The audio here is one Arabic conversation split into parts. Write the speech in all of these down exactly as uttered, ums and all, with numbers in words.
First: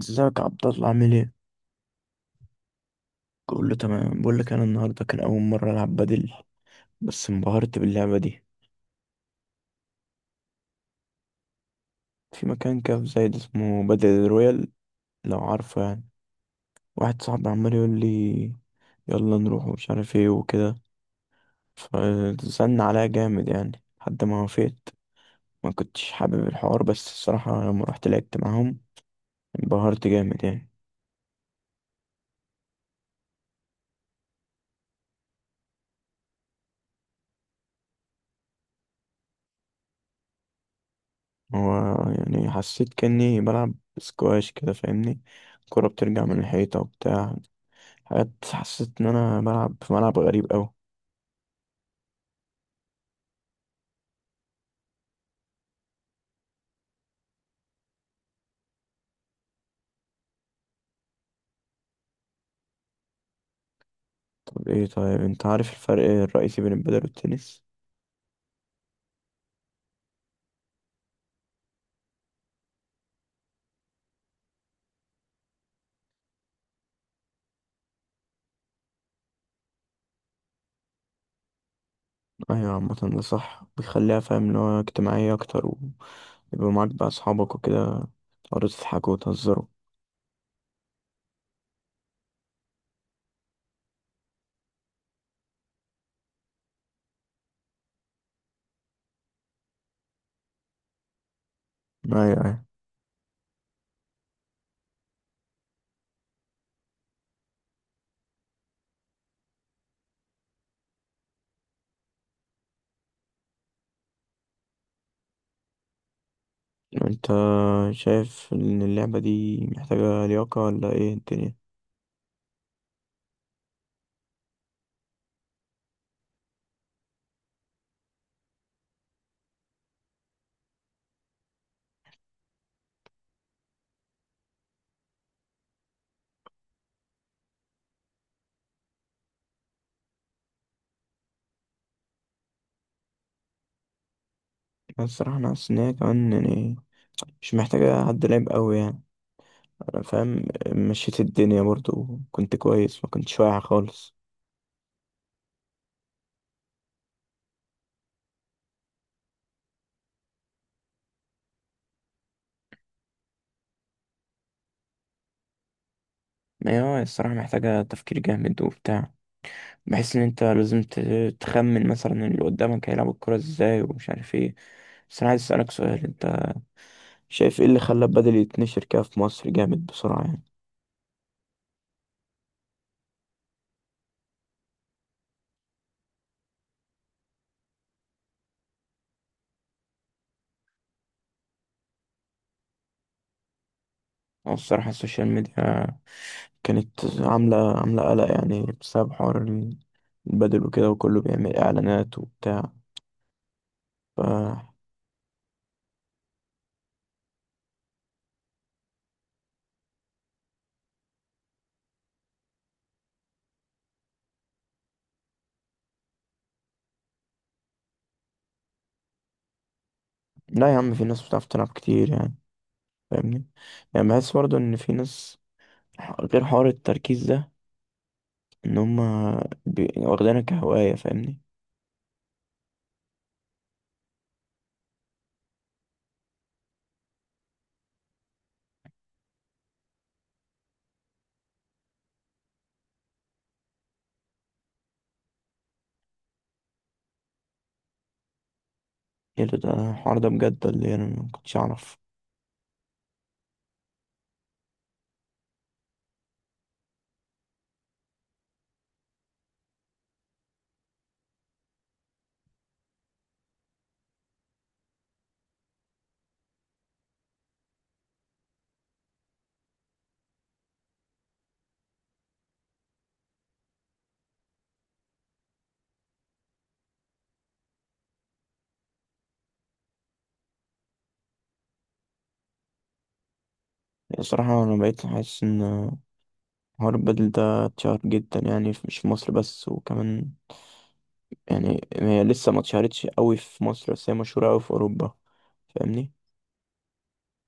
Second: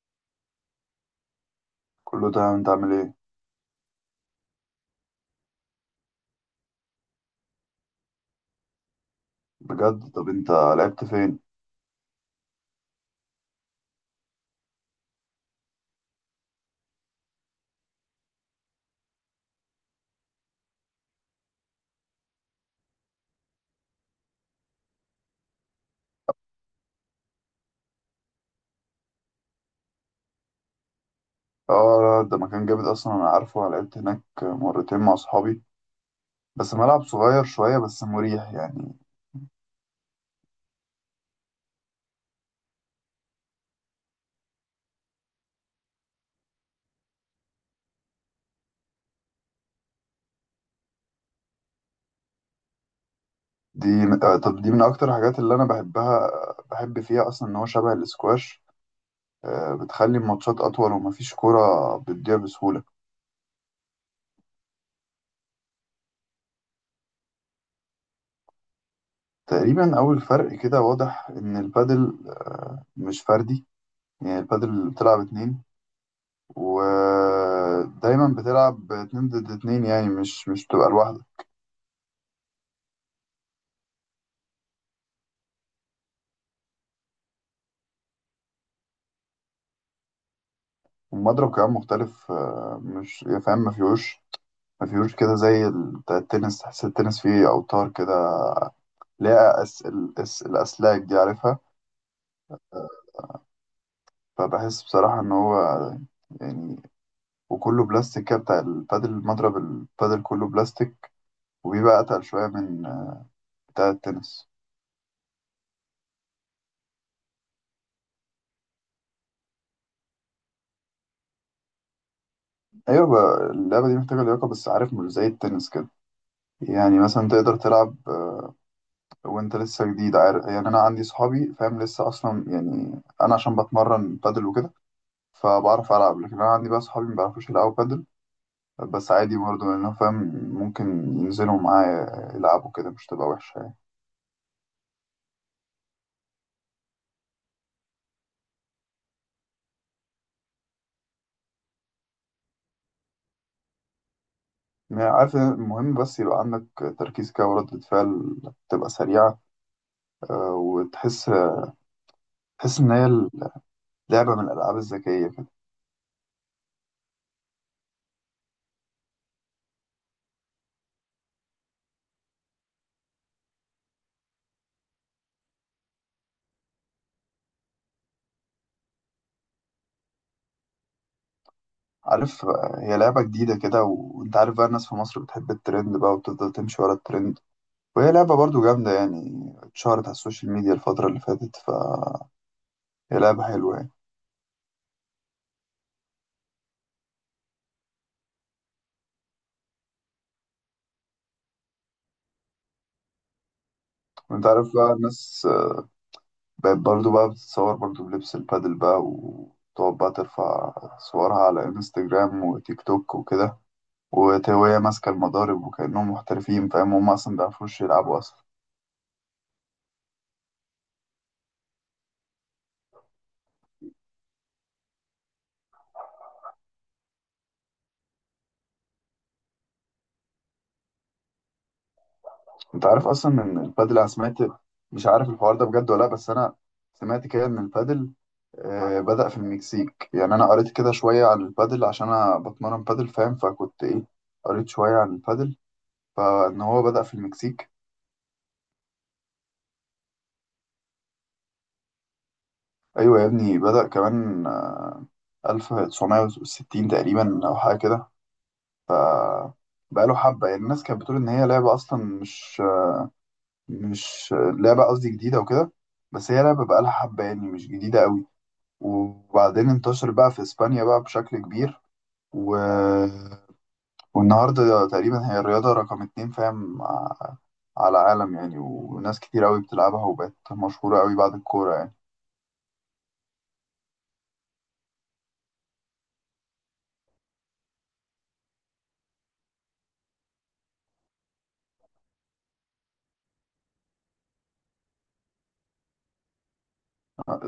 ازيك يا عبد الله؟ عامل ايه؟ كله تمام، انت عامل ايه؟ كله تمام. بقول لك انا النهارده كان اول مره العب بدل، بس انبهرت باللعبه دي. بجد؟ طب انت لعبت فين؟ في مكان كده في زايد اسمه بدل رويال، لو عارفه يعني. واحد صاحبي عمال يقول لي يلا نروح ومش عارف ايه وكده، فزن عليا جامد يعني لحد ما وافقت. ما كنتش حابب الحوار، بس الصراحه لما رحت لعبت معاهم انبهرت جامد يعني. اه لا، ده مكان جامد اصلا، انا عارفه. انا لعبت هناك مرتين مع اصحابي، بس ملعب صغير شويه بس مريح يعني. هو يعني حسيت كاني بلعب سكواش كده، فاهمني؟ الكرة بترجع من الحيطة وبتاع حاجات، حسيت ان انا ملعب في ملعب غريب اوي. دي آه، طب دي من اكتر الحاجات اللي انا بحبها، بحب فيها اصلا ان هو شبه الاسكواش. آه، بتخلي الماتشات اطول ومفيش كرة بتضيع بسهوله. طب ايه، طيب انت عارف الفرق الرئيسي بين البدل والتنس؟ تقريبا اول فرق كده واضح ان البادل مش فردي، يعني البادل بتلعب اتنين، ودايما بتلعب اتنين ضد اتنين، يعني مش مش بتبقى لوحدك. ايوه، عامة ده صح، بيخليها فاهم اللي هو اجتماعية اكتر ويبقى معاك بقى اصحابك وكده، تقعدوا تضحكوا وتهزروا. المضرب كمان مختلف، آه، مش، يعني فاهم، ما فيهوش، ما فيهوش كده زي ال- بتاع التنس. تحس التنس فيه أوتار كده، ليها أس... ال- أس... الأسلاك دي عارفها. ايوه ايوه. فبحس بصراحة إن هو، يعني، وكله بلاستيك كده، بتاع البادل. المضرب البادل كله بلاستيك وبيبقى أتقل شوية من آه، بتاع التنس. انت شايف ان اللعبة دي محتاجة لياقة ولا ايه الدنيا؟ أيوة، بقى اللعبة دي محتاجة لياقة، بس عارف مش زي التنس كده. يعني مثلا تقدر تلعب آه، وانت لسه جديد، عارف يعني انا عندي صحابي فاهم لسه اصلا، يعني انا عشان بتمرن بادل وكده فبعرف ألعب، لكن أنا عندي بقى أصحابي ما بيعرفوش يلعبوا بادل، بس عادي برضه. لأنه فاهم ممكن ينزلوا معايا يلعبوا كده مش تبقى وحشة يعني. بس الصراحة انا حاسس ان هي كمان يعني مش محتاجة حد لعب قوي يعني. انا فاهم، مشيت الدنيا برضو كنت كويس، ما كنتش واقع خالص. يعني عارف إن المهم بس يبقى عندك تركيز كده وردة فعل تبقى سريعة، آه، وتحس، تحس إن هي لعبة من الألعاب الذكية كده. ما هي آه، الصراحة محتاجة تفكير جامد وبتاع. بحس ان انت لازم ت- تخمن مثلا اللي قدامك هيلعب الكرة ازاي ومش عارف ايه. بس انا عايز اسألك سؤال، انت شايف ايه اللي خلى البدل يتنشر كده في مصر جامد بسرعة يعني؟ عارف، آه، هي لعبة جديدة كده، وأنت عارف بقى الناس في مصر بتحب الترند بقى وتفضل تمشي ورا الترند، وهي لعبة برضه جامدة يعني، اتشهرت على السوشيال ميديا الفترة اللي فاتت، فهي لعبة حلوة يعني. او الصراحة السوشيال ميديا كانت عاملة عاملة قلق يعني بسبب حوار ال- البدل وكده، وكله بيعمل اعلانات وبتاع ف... وأنت عارف بقى الناس بقت برضو بقى بتتصور برضو بلبس البادل بقى وتقعد بقى ترفع صورها على انستجرام وتيك توك وكده، وت- وهي ماسكة المضارب وكأنهم محترفين، فاهم هم أصلا مبيعرفوش يلعبوا أصلا. لا يا عم، في ناس بتعرف تلعب كتير يعني، فاهمني؟ يعني بحس برضه ان في ناس، غير حوار التركيز ده، ان هما بي- واخدينها كهواية، فاهمني؟ أنت عارف أصلا إن البادل، أنا سمعت، مش عارف الحوار ده بجد ولا لأ، بس أنا سمعت كده إن البادل آه، بدأ في المكسيك. يعني أنا قريت كده شوية عن البادل عشان أنا بتمرن بادل، فاهم؟ فكنت إيه، قريت شوية عن البادل، فإن هو بدأ في المكسيك. ايه ده، ده الحوار ده بجد اللي انا ما كنتش اعرف. ايوه يا ابني، بدأ كمان آه، ألف وتسعمية وستين تقريبا او حاجه كده. بقاله حبه، يعني الناس كانت بتقول ان هي لعبه اصلا مش مش لعبه، قصدي جديده وكده، بس هي لعبه بقالها حبه يعني، مش جديده قوي. وبعدين انتشر بقى في اسبانيا بقى بشكل كبير، و... والنهارده تقريبا هي الرياضه رقم اتنين، فاهم ع- على العالم يعني، وناس كتير قوي بتلعبها وبقت مشهوره قوي بعد الكوره يعني. الصراحة انا بقيت حاسس ان حوار البدل ده اتشهر جدا يعني في- مش في مصر بس، وكمان يعني هي لسه ما اتشهرتش قوي في مصر، بس هي مشهورة قوي في اوروبا، فاهمني؟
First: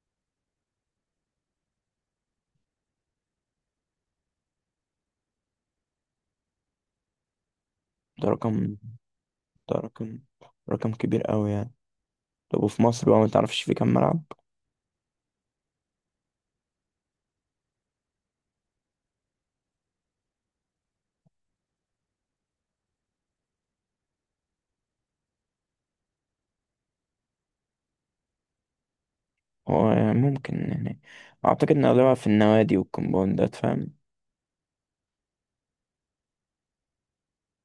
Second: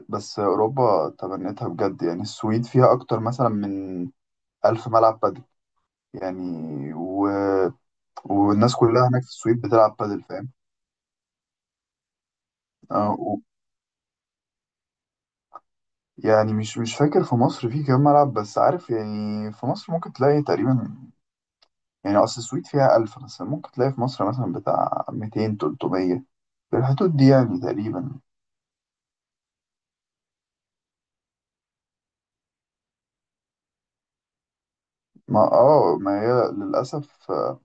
بس اوروبا تبنتها بجد، يعني السويد فيها اكتر مثلا من ألف ملعب بادل يعني. و... ده رقم والناس كلها هناك في السويد ده بتلعب رقم بادل، فاهم. رقم كبير قوي يعني. طب وفي مصر آه، بقى ما و... تعرفش في كام ملعب؟ يعني مش مش فاكر في مصر في كام ملعب، بس عارف يعني في مصر ممكن تلاقي تقريبا، يعني أصل السويد فيها ألف مثلا، ممكن تلاقي في مصر مثلا بتاع ميتين تلتمية في الحدود دي يعني تقريبا. هو يعني ممكن يعني، اعتقد ان اغلبها في النوادي والكومباوندات، فاهم؟ ما اه ما هي للأسف، آه،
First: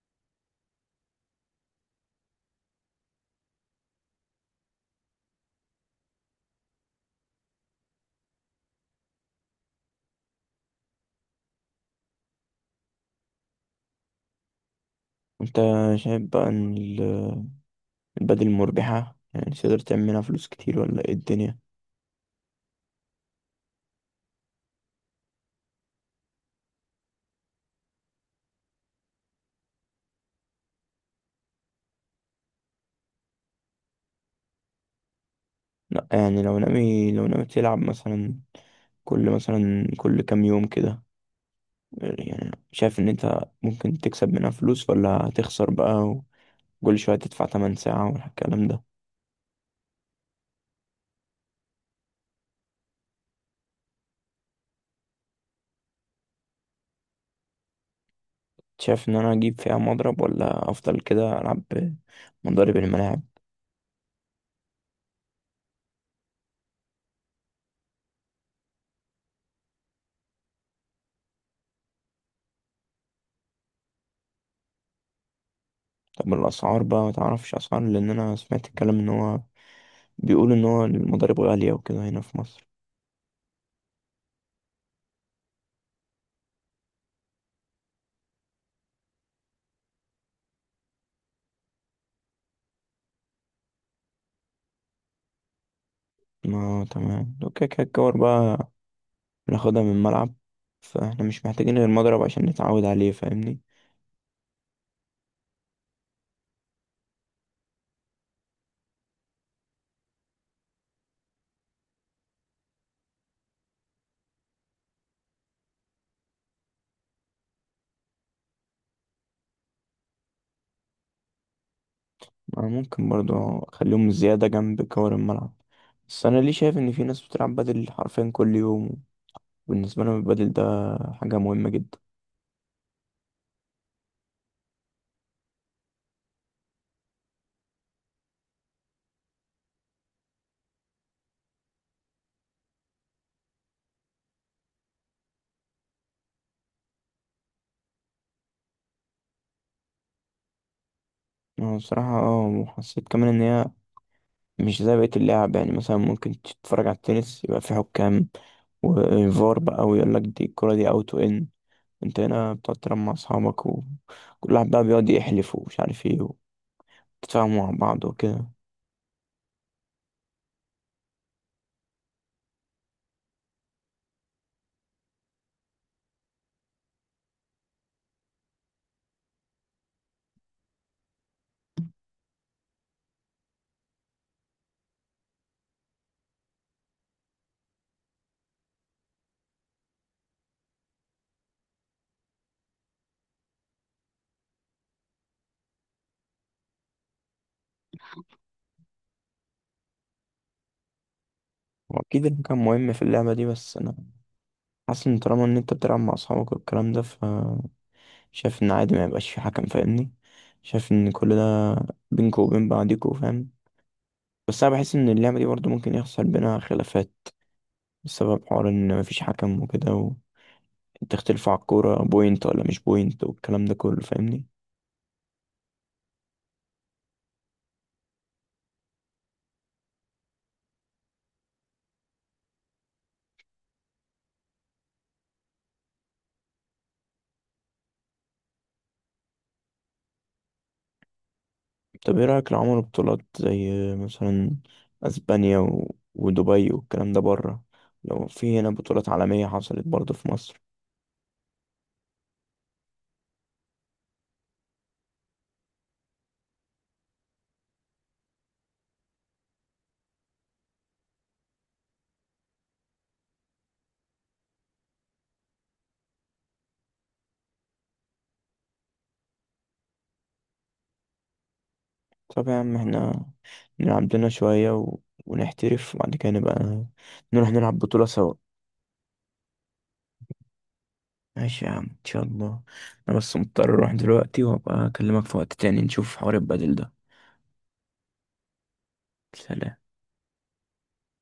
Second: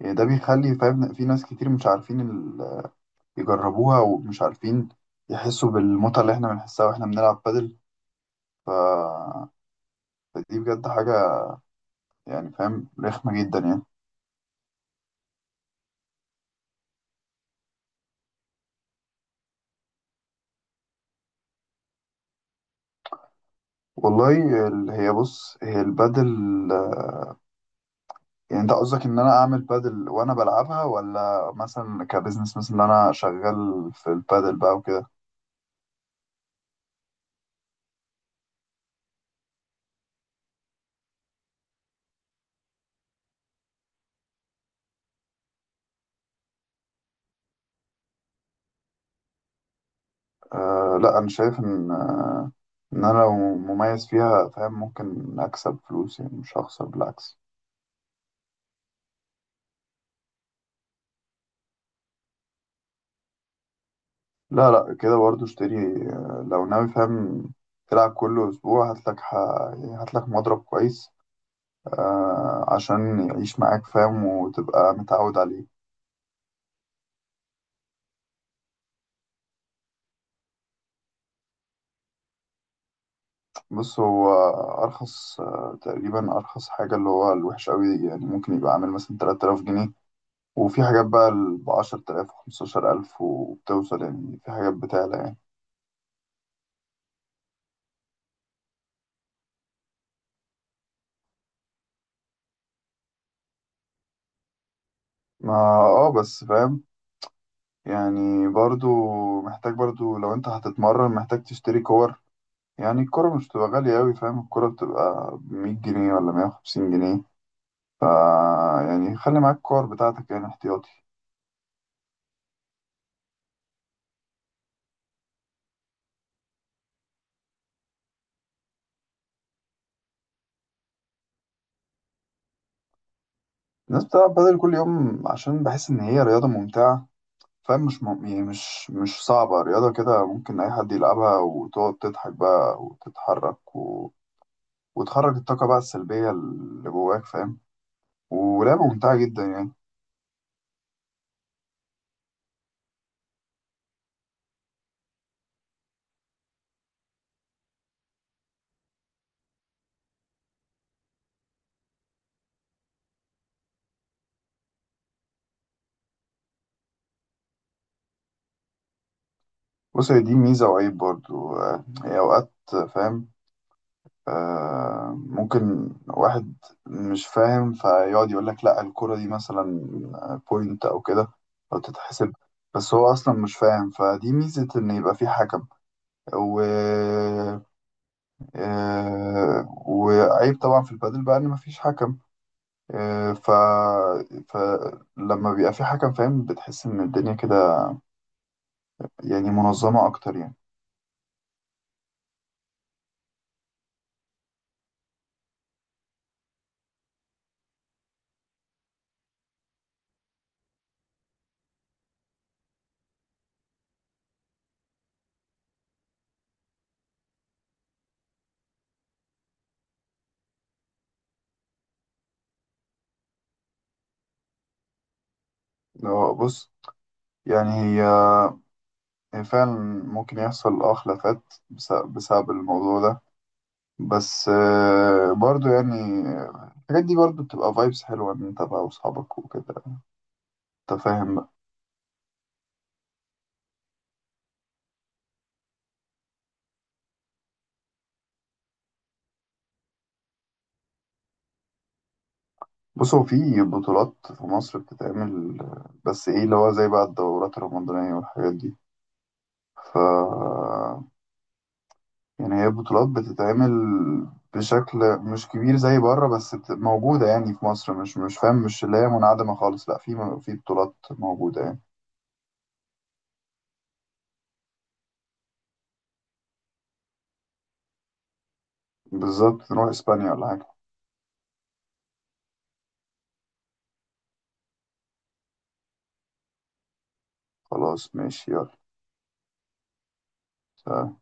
يعني ده بيخلي فاهم في ناس كتير مش عارفين ال... يجربوها، ومش عارفين يحسوا بالمتعة اللي احنا بنحسها واحنا بنلعب بادل. ف... فدي بجد حاجة يعني، فاهم، رخمة جدا يعني. انت شايف بقى ان البدل مربحة؟ يعني تقدر تعمل منها فلوس كتير ولا ايه الدنيا؟ والله، ال- هي بص هي البادل، يعني انت قصدك ان انا اعمل بادل وانا بلعبها، ولا مثلا كبزنس مثلا ان انا شغال في البادل بقى وكده. لا يعني لو ناوي، لو ناوي تلعب مثلا كل مثلا كل كام يوم كده، يعني شايف ان انت ممكن تكسب منها فلوس ولا هتخسر بقى، وكل شوية تدفع تمن ساعة والكلام ده؟ آه لا، انا شايف ان آه ان انا لو مميز فيها، فاهم ممكن اكسب فلوس يعني، مش هخسر، بالعكس. شايف ان انا اجيب فيها مضرب ولا افضل كده العب مضارب الملاعب؟ لا لا، كده برضه اشتري. آه، لو ناوي فاهم تلعب كل اسبوع، هاتلك ح... يعني هاتلك مضرب كويس، آه عشان يعيش معاك، فاهم، وتبقى متعود عليه. طب الاسعار بقى ما تعرفش اسعار؟ لان انا سمعت الكلام ان هو بيقول ان هو المضارب غالية وكده هنا في مصر. بص هو أرخص، آه، تقريبا أرخص حاجة اللي هو الوحش أوي يعني ممكن يبقى عامل مثلا تلات آلاف جنيه. وفي حاجات بقى ب عشرة آلاف و15000، وبتوصل يعني، في حاجات بتعلى يعني. ما تمام، اوكي، كده الجوار بقى بناخدها من الملعب، فاحنا مش محتاجين غير مضرب عشان نتعود عليه، فاهمني؟ ما اه بس فاهم يعني برضو محتاج برضو، لو أنت هتتمرن محتاج تشتري كور. يعني الكورة مش بتبقى غالية أوي، فاهم؟ الكورة بتبقى بمية جنيه ولا مية وخمسين جنيه. فا يعني خلي معاك الكور بتاعتك يعني احتياطي. أنا ممكن برضو اخليهم زيادة جنب كور الملعب. بس انا ليه شايف ان في ناس بتلعب بدل حرفيا كل يوم؟ بالنسبة لهم البدل ده حاجة مهمة جدا. الناس بتلعب بدل كل يوم عشان بحس إن هي رياضة ممتعة. فاهم مش م... يعني مش مش صعبة، رياضة كده ممكن أي حد يلعبها، وتقعد تضحك بقى وتتحرك و... وتخرج الطاقة بقى السلبية اللي جواك، فاهم؟ ولعبة ممتعة جدا يعني. انا بصراحة اه، وحسيت كمان ان هي مش زي بقية اللعب. يعني مثلا ممكن تتفرج على التنس يبقى في حكام وفار بقى ويقول لك دي الكرة دي اوت وان، انت هنا بتقعد تلعب مع اصحابك وكل واحد بقى بيقعد يحلف ومش عارف ايه وتتفاهموا مع بعض وكده. بص هي دي ميزة وعيب برضو. آه، هي أوقات فاهم، آه ممكن واحد مش فاهم فيقعد يقول لك لا الكرة دي مثلا بوينت أو كده، أو تتحسب، بس هو أصلا مش فاهم. فدي ميزة إن يبقى في حكم. و... آه، وعيب طبعا في البادل بقى ان مفيش حكم. آه، ف فلما بيبقى في حكم، فاهم بتحس ان الدنيا كده يعني منظمة اكتر يعني. واكيد المكان مهم في اللعبه دي، بس انا حاسس ان طالما ان انت بتلعب مع اصحابك والكلام ده، ف شايف ان عادي ما يبقاش في حكم، فاهمني؟ شايف ان كل ده بينكوا وبين بعضيكوا، فاهم؟ بس انا بحس ان اللعبه دي برضو ممكن يحصل بينها خلافات بسبب حوار ان مفيش حكم وكده، وتختلفوا على الكوره بوينت ولا مش بوينت والكلام ده كله، فاهمني؟ لو بص، يعني هي، هي فعلا ممكن يحصل اه خلافات بس- بسبب الموضوع ده. بس آه، برضو يعني الحاجات دي برضو بتبقى فايبس حلوة ان انت بقى واصحابك وكده، انت فاهم بقى. طب ايه رايك لو عملوا بطولات زي مثلا اسبانيا و... ودبي والكلام ده بره؟ لو في هنا بطولات عالميه حصلت برضو في مصر. بص هو في بطولات في مصر بتتعمل، بس ايه اللي هو زي بقى الدورات الرمضانية والحاجات دي. ف يعني هي بطولات بتتعمل بشكل مش كبير زي بره، بس بت- موجودة يعني في مصر. مش مش فاهم، مش اللي هي منعدمة خالص، لا، في م- في بطولات موجودة يعني. طب يا عم احنا نلعب لنا شوية و... ونحترف وبعد كده نبقى نروح نلعب بطولة سوا. بالظبط، نروح اسبانيا ولا حاجة. ماشي يا عم، ان شاء الله. انا بس مضطر اروح دلوقتي وابقى اكلمك في وقت تاني نشوف حوار البدل ده. خلاص ماشي. سلام. يلا.